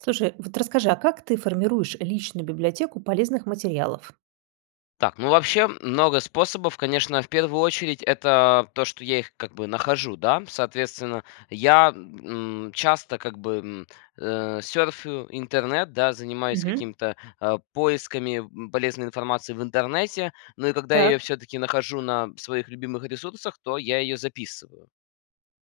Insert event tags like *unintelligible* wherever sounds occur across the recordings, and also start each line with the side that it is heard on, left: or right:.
right: Слушай, вот расскажи, а как ты формируешь личную библиотеку полезных материалов?
left: Так, ну, вообще, много способов. Конечно, в первую очередь это то, что я их как бы нахожу, да? Соответственно, я, м, часто как бы, м, э, сёрфю интернет, да, занимаюсь
right: Мгм.
left: какими-то, а, поисками, м, полезной информации в интернете, но и когда я
right: Так.
left: её всё-таки нахожу на своих любимых ресурсах, то я её записываю.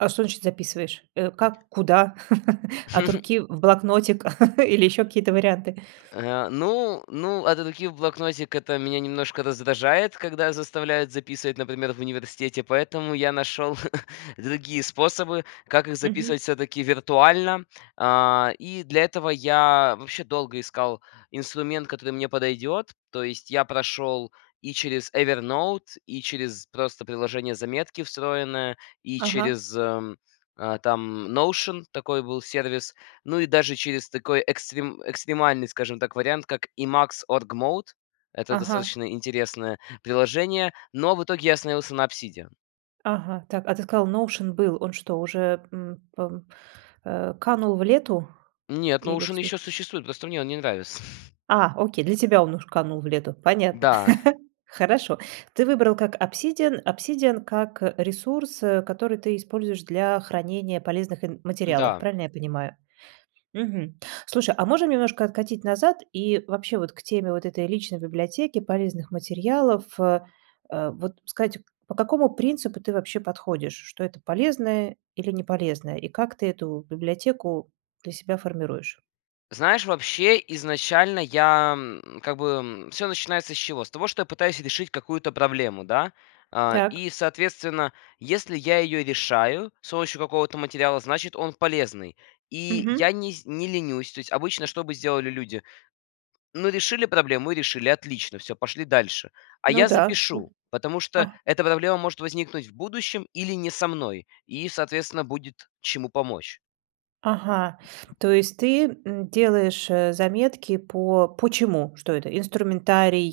right: А что значит записываешь? Э, как? Куда? *chuckles* От
left: *chuckles*
right: руки, в блокнотик *chuckles* или ещё какие-то варианты?
left: Э, ну ну, от руки в блокнотик- это меня немножко раздражает, когда заставляют записывать, например, в университете, поэтому я нашел *chuckles* другие способы, как их
right: Мгм.
left: записывать всё-таки виртуально. А, и для этого я вообще долго искал инструмент, который мне подойдет, то есть я прошел и через Evernote, и через просто приложение "Заметки" встроенное, и
right: Ага.
left: через, ам, там Notion, такой был сервис, ну и даже через такой экстрим экстремальный, скажем так, вариант, как Emacs Org-mode. Это
right: Ага.
left: достаточно интересное приложение, но в итоге я остановился на Obsidian.
right: Ага. Так, а ты сказал, Notion был. Он что, уже, м, пам э, канул в лету?
left: Нет,
right: Или
left: "Notion"
right: вси
left: ещё существует, просто мне он не нравится. *chuckles*
right: А, окей! Для тебя он уж канул в лету. Понятно.
left: Да.
right: *chuckles* Хорошо. Ты выбрал как "Obsidian" "Obsidian" как, э, ресурс, э, который ты используешь для хранения полезных ин материалов,
left: М-да.
right: правильно я понимаю? Мгм. Слушай, а можем немножко откатить назад и вообще вот к теме вот этой личной библиотеки полезных материалов, э, вот сказать, по какому принципу ты вообще подходишь, что это полезное или не полезное, и как ты эту библиотеку для себя формируешь?
left: Знаешь, вообще изначально я, м, как бы, м, всё начинается с чего? С того, что я пытаюсь решить какую-то проблему, да? А,
right: Так.
left: и соответственно, если я её решаю с помощью какого-то материала, значит, он полезный, и
right: Мгм.
left: я не сь не ленюсь. То есть обычно что бы сделали люди? Ну, решили проблему и решили. Отлично всё, пошли дальше. А
right: Ну
left: я
right: да. Всё.
left: запишу, потому что
right: А
left: эта проблема может возникнуть в будущем или не со мной, и, соответственно, будет чему помочь.
right: Ага, то есть ты, м, делаешь, э, заметки по по чему, что это? Инструментарий,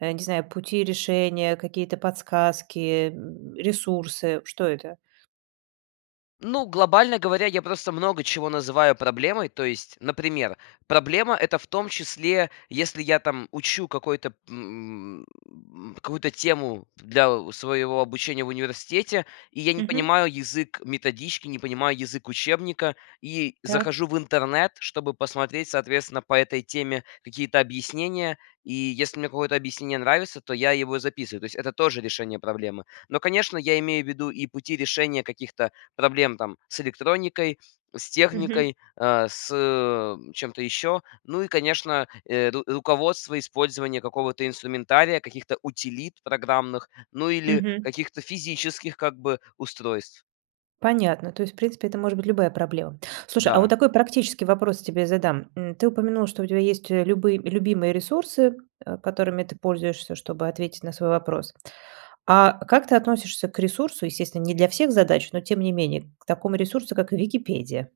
right: э, не знаю, пути решения, какие-то подсказки, э, м, ресурсы. Что это?
left: Ну, глобально говоря, я просто много чего называю проблемой, то есть, например, проблема- это в том числе, если я там учу какой-то, м, какую-то тему для, э, своего обучения в университете, и я не
right: Мгм.
left: понимаю язык методички, не понимаю язык учебника и
right: Так.
left: захожу в интернет, чтобы посмотреть, соответственно, по этой теме какие-то объяснения, и если мне какое-то объяснение нравится, то я его записываю. То есть это тоже решение проблемы, но, конечно, я имею в виду и пути решения каких-то проблем, там, с электроникой, с
right: Мгм.
left: техникой, э, с, э, чем-то еще, ну и, конечно, э, ру руководство использования какого-то инструментария, каких-то утилит программных, ну или
right: Мгм.
left: каких-то физических, как бы, устройств.
right: Понятно. То есть, в принципе, это может быть любая проблема. Слушай, а вот
left: Да.
right: такой практический вопрос тебе задам. М, ты упомянул, что у тебя есть, э, любые любимые ресурсы, э, которыми ты пользуешься, чтобы ответить на свой вопрос. А как ты относишься к ресурсу, естественно, не для всех задач, но, тем не менее, к такому ресурсу, как Wikipedia?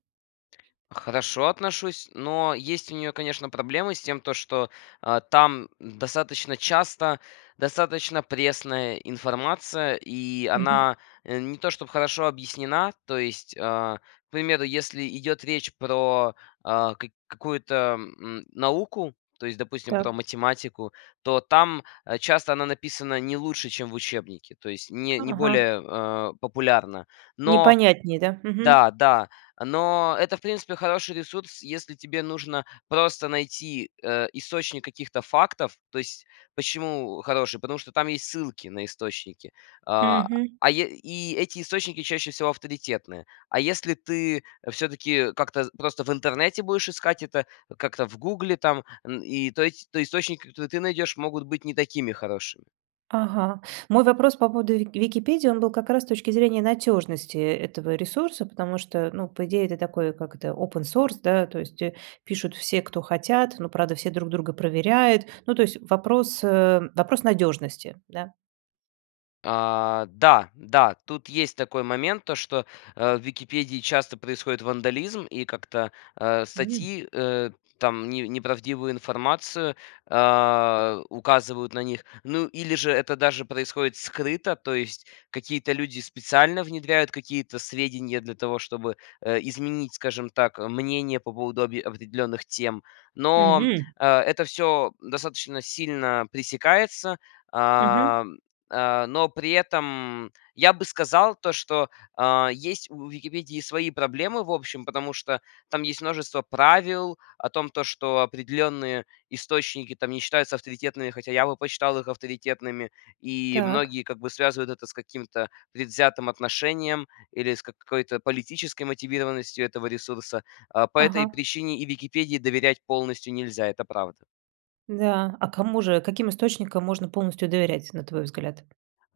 left: Хорошо отношусь, но есть у нее, конечно, проблемы с тем, то, что, э, там достаточно часто достаточно пресная информация и
right: Мгм.
left: она, э, не то чтобы хорошо объяснена. То есть, а, к примеру, если идет речь про, а, как какую-то, м, науку, то есть, допустим, про
right: Так.
left: математику, то там часто она написана не лучше, чем в учебнике, то есть не не
right: Ага.
left: более, э, популярна. Но
right: Непонятнее, да? Мгм.
left: да, да, но это, в принципе, хороший ресурс, если тебе нужно просто найти, э, источник каких-то фактов. То есть почему, э, хороший? Потому что там есть ссылки на источники, а,
right: Мгм.
left: а е и эти источники чаще всего авторитетные. А если ты, э, всё-таки как-то, э, просто в интернете будешь искать это, э, как-то в гугле, там, н и то есть, то источник, который ты найдешь, могут быть не такими хорошими.
right: Ага. Мой вопрос по поводу Вик Википедии, он был как раз с точки зрения надежности, э, этого ресурса, потому что, ну, по идее это такой, как это, open source да, то есть, э, пишут все, кто хотят, но, правда, все друг друга проверяют. Ну, то есть вопрос, э, вопрос надежности, да.
left: А, да, да. Тут есть такой момент, то что, э, в "Википедии" часто происходит вандализм, и как-то, э,
right: *unintelligible*
left: статьи, э, там не не правдивую информацию, а, указывают на них, ну или же это даже происходит скрыто. То есть какие-то люди специально внедряют какие-то сведения для того, чтобы, э, изменить, скажем так, э, мнение по поводу объе определенных тем. Но, м,
right: Мгм.
left: э, это всё достаточно сильно пресекается,
right: Мгм.
left: ам, а, но при этом я бы сказал то, что, а, есть у "Википедии" свои проблемы, в общем, потому что там есть множество правил о том, то что определенные источники там не считаются авторитетными, хотя я бы посчитал их авторитетными, и
right: Так.
left: многие как бы связывают это с каким-то предвзятым отношением или с какой-то политической мотивированностью этого ресурса. А, по этой
right: Ага.
left: причине и "Википедии" доверять полностью нельзя, это правда.
right: Да, а кому же каким источникам можно полностью доверять, на твой взгляд?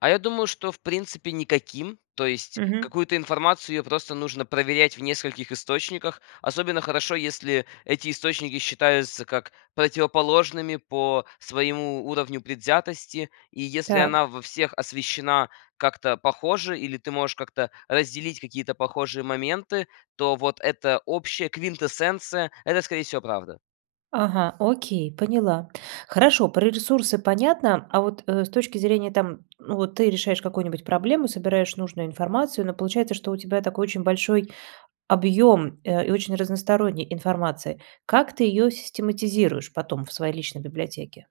left: А я думаю, что, в принципе, никаким, то есть
right: Мгм.
left: какую-то информацию, её просто нужно проверять в нескольких источниках. Особенно хорошо, если эти источники считаются как противоположными по своему уровню предвзятости. И если
right: Так.
left: она во всех освещена как-то похоже или ты можешь как-то разделить какие-то похожие моменты, то вот эта общая квинтэссенция- это, скорее всего, правда.
right: Ага, окей, поняла. Хорошо, про ресурсы понятно, а вот э с точки зрения там, ну, вот ты решаешь какую-нибудь проблему, собираешь нужную информацию, но получается, что у тебя такой очень большой объем, э, и очень разносторонняя информация. Как ты её систематизируешь потом в своей личной библиотеке?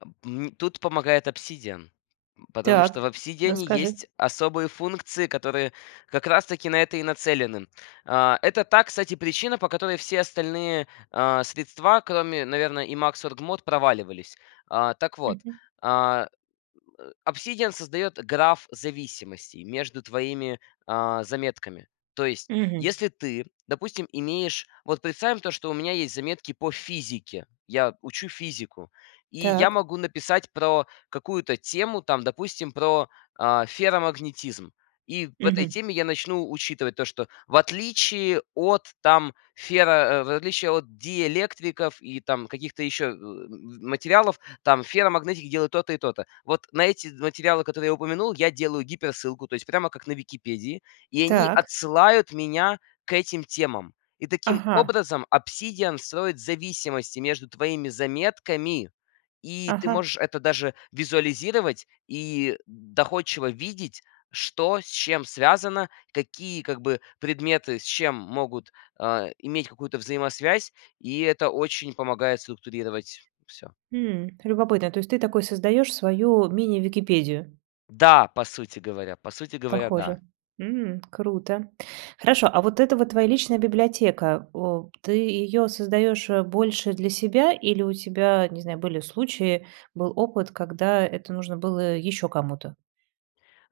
left: А, м тут помогает "Обсидиан", м, потому что в
right: Так,
left: "Обсидиане"
right: расскажи.
left: есть особые функции, которые как раз-таки на это и нацелены. А, это та, кстати, причина, по которой все остальные, а, средства, кроме, наверно, Emacs Org Mode, проваливались. А, так вот,
right: Мгм.
left: а, э, "Обсидиан" создает граф зависимостей между твоими, а, заметками. То есть,
right: Мгм.
left: если ты, допустим, имеешь вот, представим то, что у меня есть заметки по физике. Я учу физику. И я
right: Так.
left: могу написать про какую-то тему, там, допустим, про, а, ферромагнетизм. И в этой
right: Мгм.
left: теме я начну учитывать то, что в отличие от, там, феро э, в отличие диэлектриков и там каких-то еще, э, материалов, там, ферромагнетики делают то-то и то-то. Вот на эти материалы, которые я упомянул, я делаю гиперссылку, то есть прямо как на Википедии. И они
right: Так.
left: отсылают меня к этим темам. И таким
right: Ага.
left: образом "Обсидиан" строит зависимости между твоими заметками, и ты
right: Ага.
left: можешь это даже визуализировать и доходчиво видеть, что с чем связано, какие, как бы, предметы с чем могут, а, иметь какую-то взаимосвязь. И это очень помогает структурировать всё.
right: М, любопытно, то есть ты такой создаешь свою мини-Википедию?
left: Да, по сути говоря по сути говоря, да.
right: Похоже. М, круто! Хорошо, а вот это вот твоя личная библиотека. О, ты её создаешь, э, больше для себя или у тебя, не знаю, были случаи, был опыт, когда это нужно было еще кому-то?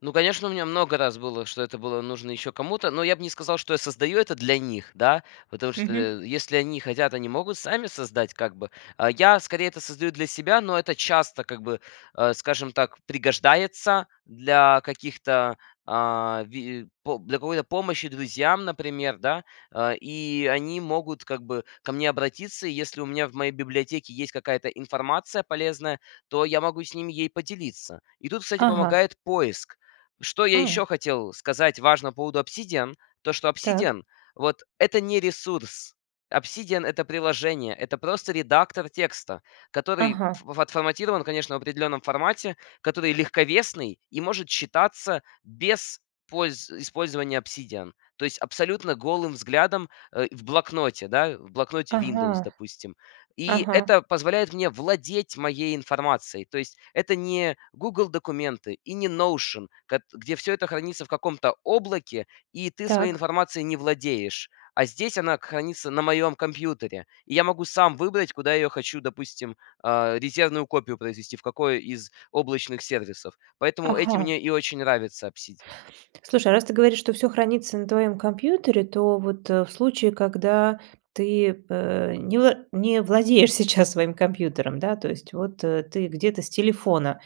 left: Ну, конечно, у меня много раз было, что это было нужно еще кому-то, но я бы не сказал, что я создаю это для них, да, потому что,
right: Мгм.
left: э, если они хотят, они могут сами создать, как бы. А я скорее это создаю для себя, но это часто, как бы, а, скажем так, пригождается для каких-то, а, ви по для какой-то помощи друзьям, например, да. Э, и они могут, как бы, ко мне обратиться. Если у меня в моей библиотеке есть какая-то информация полезная, то я могу с ними ей поделиться. И тут, кстати,
right: Ага.
left: помогает поиск. Что я
right: А.
left: еще хотел сказать важно по поводу "Обсидиан", то, что
right: Так.
left: "Обсидиан" вот- это не ресурс. "Обсидиан"- это приложение, это просто редактор текста, который
right: Ага.
left: ф отформатирован, конечно, в определенном формате, который легковесный и может читаться без польз использования "Обсидиан", то есть абсолютно голым взглядом, э, в "Блокноте", да? В "Блокноте" "Виндовс",
right: Ага.
left: допустим. И
right: Ага.
left: это позволяет мне владеть моей информацией, то есть это не "Гугл Документы" и не Notion, кат где всё это хранится в каком-то облаке и ты своей
right: Так.
left: информацией не владеешь. А здесь она к хранится на моем компьютере, и я могу сам выбрать, куда я ее хочу, допустим, а, резервную копию произвести, в какой из облачных сервисов. Поэтому этим
right: Ага.
left: мне и очень нравится "Обсидиан".
right: Слушай, а раз ты говоришь, что всё хранится на твоем компьютере, то вот, э, в случае, когда ты, а, э, не вла не владеешь сейчас своим компьютером, да. То есть вот, э, ты где-то с телефона.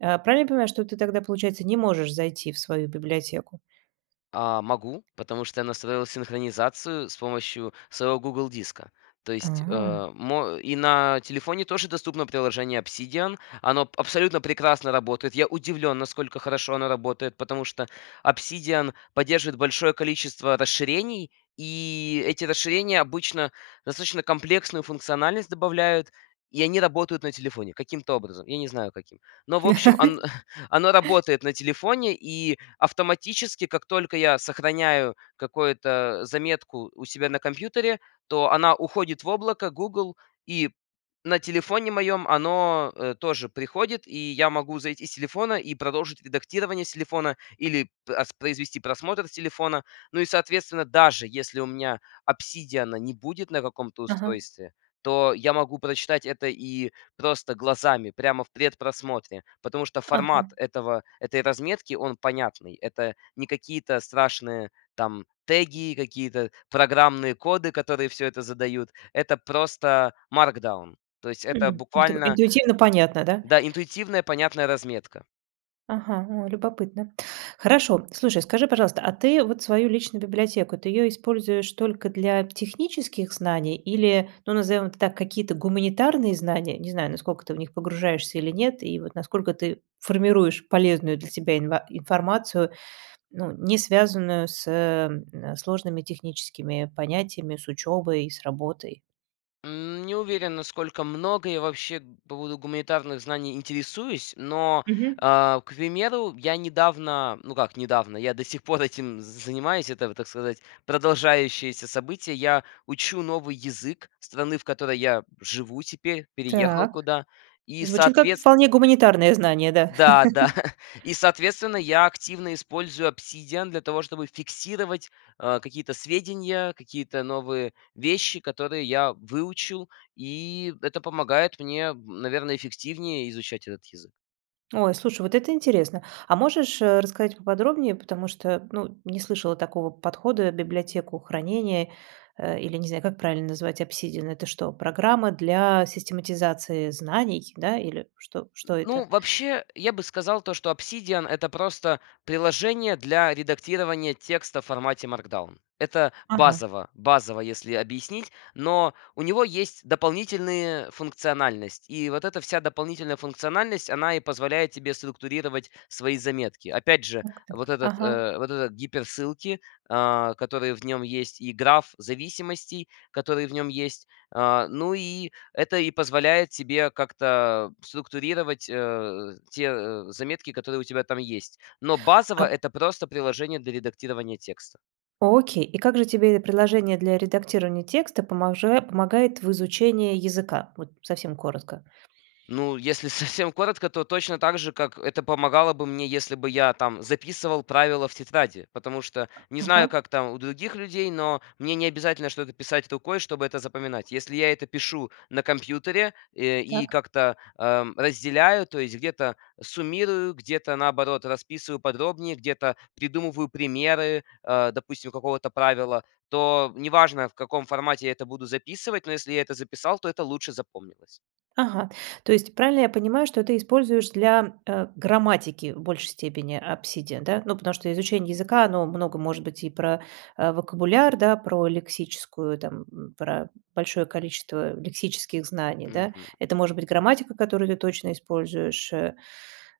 right: А, правильно я понимаю, что ты тогда, получается, не можешь зайти в свою библиотеку?
left: А, могу, потому что я настроил синхронизацию с помощью своего "Гугл Диска". То есть,
right: А.
left: а, мо и на телефоне тоже доступно приложение "Обсидиан", оно абсолютно прекрасно работает, я удивлен, насколько хорошо оно работает, потому что "Обсидиан" поддерживает большое количество расширений, и эти расширения обычно достаточно комплексную функциональность добавляют, и они работают на телефоне каким-то образом, я не знаю каким. Но, в общем, он
right: *chuckles*
left: *chuckles* оно работает на телефоне, и автоматически, как только я сохраняю какое-то заметку у себя на компьютере, то она уходит в облако Google, и на телефоне моём оно, э, тоже приходит, и я могу зайти с телефона и продолжить редактирование с телефона или п ас произвести просмотр с телефона, ну и, соответственно, даже если у меня "Обсидиана" не будет на каком-то
right: Ага.
left: устройстве, то я могу прочитать это и просто глазами, прямо в предпросмотре, потому что формат
right: Ага.
left: этого этой разметки, он понятный. Это не какие-то страшные там теги, какие-то программные коды, которые всё это задают. Это просто Markdown. То есть это
right: М. То есть эро
left: буквально
right: интуитивно понятно, да?
left: да, интуитивная, понятная разметка.
right: Ага, о, любопытно. Хорошо. Слушай, скажи, пожалуйста, а ты вот свою личную библиотеку, ты её используешь только для технических знаний или, ну, назовем это так, какие-то гуманитарные знания? Не знаю, насколько ты в них погружаешься или нет. И вот насколько ты формируешь полезную для себя инва информацию, ну, не связанную с, э, сложными техническими понятиями, с учебой и с работой?
left: М, не уверен, насколько много я вообще по поводу гуманитарных знаний интересуюсь, но,
right: Мгм.
left: а, к примеру, я недавно, ну, как недавно, я до сих пор этим занимаюсь, это, вот, так сказать, продолжающееся событие, я учу новый язык страны, в которой я живу теперь, переехал
right: Так
left: куда и
right: звучит как
left: соответс
right: вполне гуманитарные знания, да.
left: Да-да,
right: *chuckles*
left: *chuckles* и, соответственно, я активно использую "Обсидиан" для того, чтобы фиксировать, э, какие-то сведения, какие-то новые вещи, которые я выучил, и это помогает мне, наверное, эффективнее изучать этот язык.
right: Ой, слушай, вот это интересно. А можешь, э, рассказать поподробнее, потому что, ну, не слышала такого подхода: библиотеку хранения, а, или, не знаю, как правильно назвать, "Обсидиан"- это что, программа для систематизации знаний, да, или что что это?
left: Ну, вообще, я бы сказал то, что "Обсидиан"- это просто приложение для редактирования текста в формате Markdown. Это
right: Ага.
left: базово базово, если объяснить, но у него есть дополнительные функциональность, и вот эта вся дополнительная функциональность, она и позволяет тебе структурировать свои заметки. Опять же,
right: Так
left: вот
right: так,
left: этот,
right: ага.
left: э вот эти гиперссылки, а, которые в нем есть, и граф зависимостей, который в нем есть, а. Ну, и это и позволяет тебе как-то, а, структурировать, а, те, э, заметки, которые у тебя там есть. Но
right: А
left: базово- это просто приложение для редактирования текста.
right: Окей. И как же тебе это приложение для редактирования текста поможе помогает в изучении языка? Вот совсем коротко?
left: Ну, если совсем коротко, то точно так же, как это помогало бы мне, если бы я там записывал правила в тетради, потому что, не знаю
right: Ага.
left: как там у других людей, но мне не обязательно что-то писать рукой, чтобы это запоминать. Если я это пишу на компьютере, эм, и
right: Так.
left: как-то, а, разделяю, то есть где-то суммирую, где-то, наоборот, расписываю подробнее, где-то придумываю примеры, а, допустим, какого-то правила, то неважно, в каком формате я это буду записывать, но если я это записал, то это лучше запомнилось.
right: Ага. То есть правильно я понимаю, что ты используешь для, э, грамматики в большей степени "Обсидиан", да? Ну, потому что изучение языка, оно много может быть и про, а, вокабуляр, да, про лексическую там, м, про большое количество лексических знаний, да.
left: Мгм.
right: Это может быть грамматика, которую ты точно используешь, э,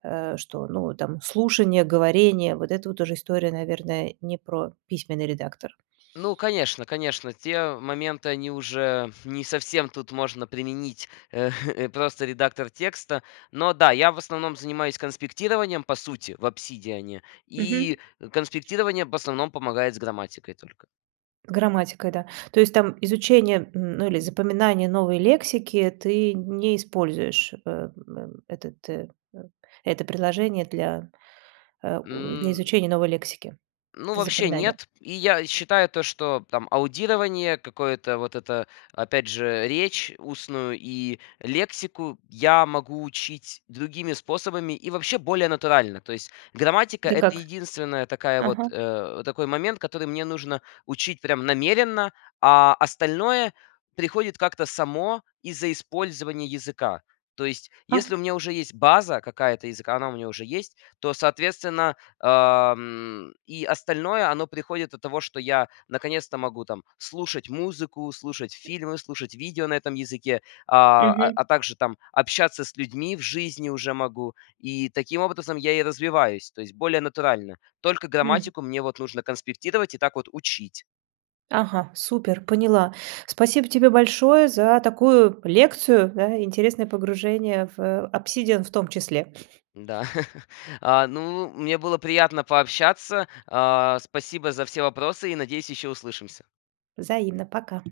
right: э, что, ну, вот там слушание, говорение. Вот это вот уже история, наверное, не про письменный редактор.
left: Ну конечно, конечно, те моменты, они уже не совсем тут можно применить, э, *chuckles* просто редактор текста, но да, я в основном занимаюсь конспектированием, по сути, в "Обсидиане",
right: Мгм.
left: и конспектирование в основном помогает с грамматикой только.
right: Грамматика, да. То есть там изучение, м ну, или запоминание новой лексики, ты не используешь, э м этот это приложение для, а у для
left: М.
right: изучения новой лексики.
left: Ну,
right: Это
left: вообще
right: запоминание.
left: нет. И я считаю то, что там аудирование какое-то вот это, опять же, речь устную и лексику я могу учить другими способами и вообще более натурально. То есть грамматика-
right: Это
left: это
right: как?
left: единственная такая вот,
right: Ага.
left: э, такой момент, который мне нужно учить прям намеренно, а остальное приходит как-то само из-за использования языка. То есть если у
right: А.
left: меня уже есть база какая-то языка, она у меня уже есть, то, соответственно, ам, и остальное оно приходит от того, что я наконец-то могу там слушать музыку, слушать фильмы, слушать видео на этом языке, а
right: Мгм.
left: а также там общаться с людьми в жизни уже могу, и таким образом я и развиваюсь, то есть более натурально. Только
right: М.
left: грамматику мне вот нужно конспектировать и так вот учить.
right: Ага, супер, поняла. Спасибо тебе большое за такую лекцию, да, интересное погружение в "Обсидиан" в том числе. *chuckles*
left: Да. *chuckles* А, ну, мне было приятно пообщаться, а. Спасибо за все вопросы, и, надеюсь, еще услышимся.
right: Взаимно. Пока!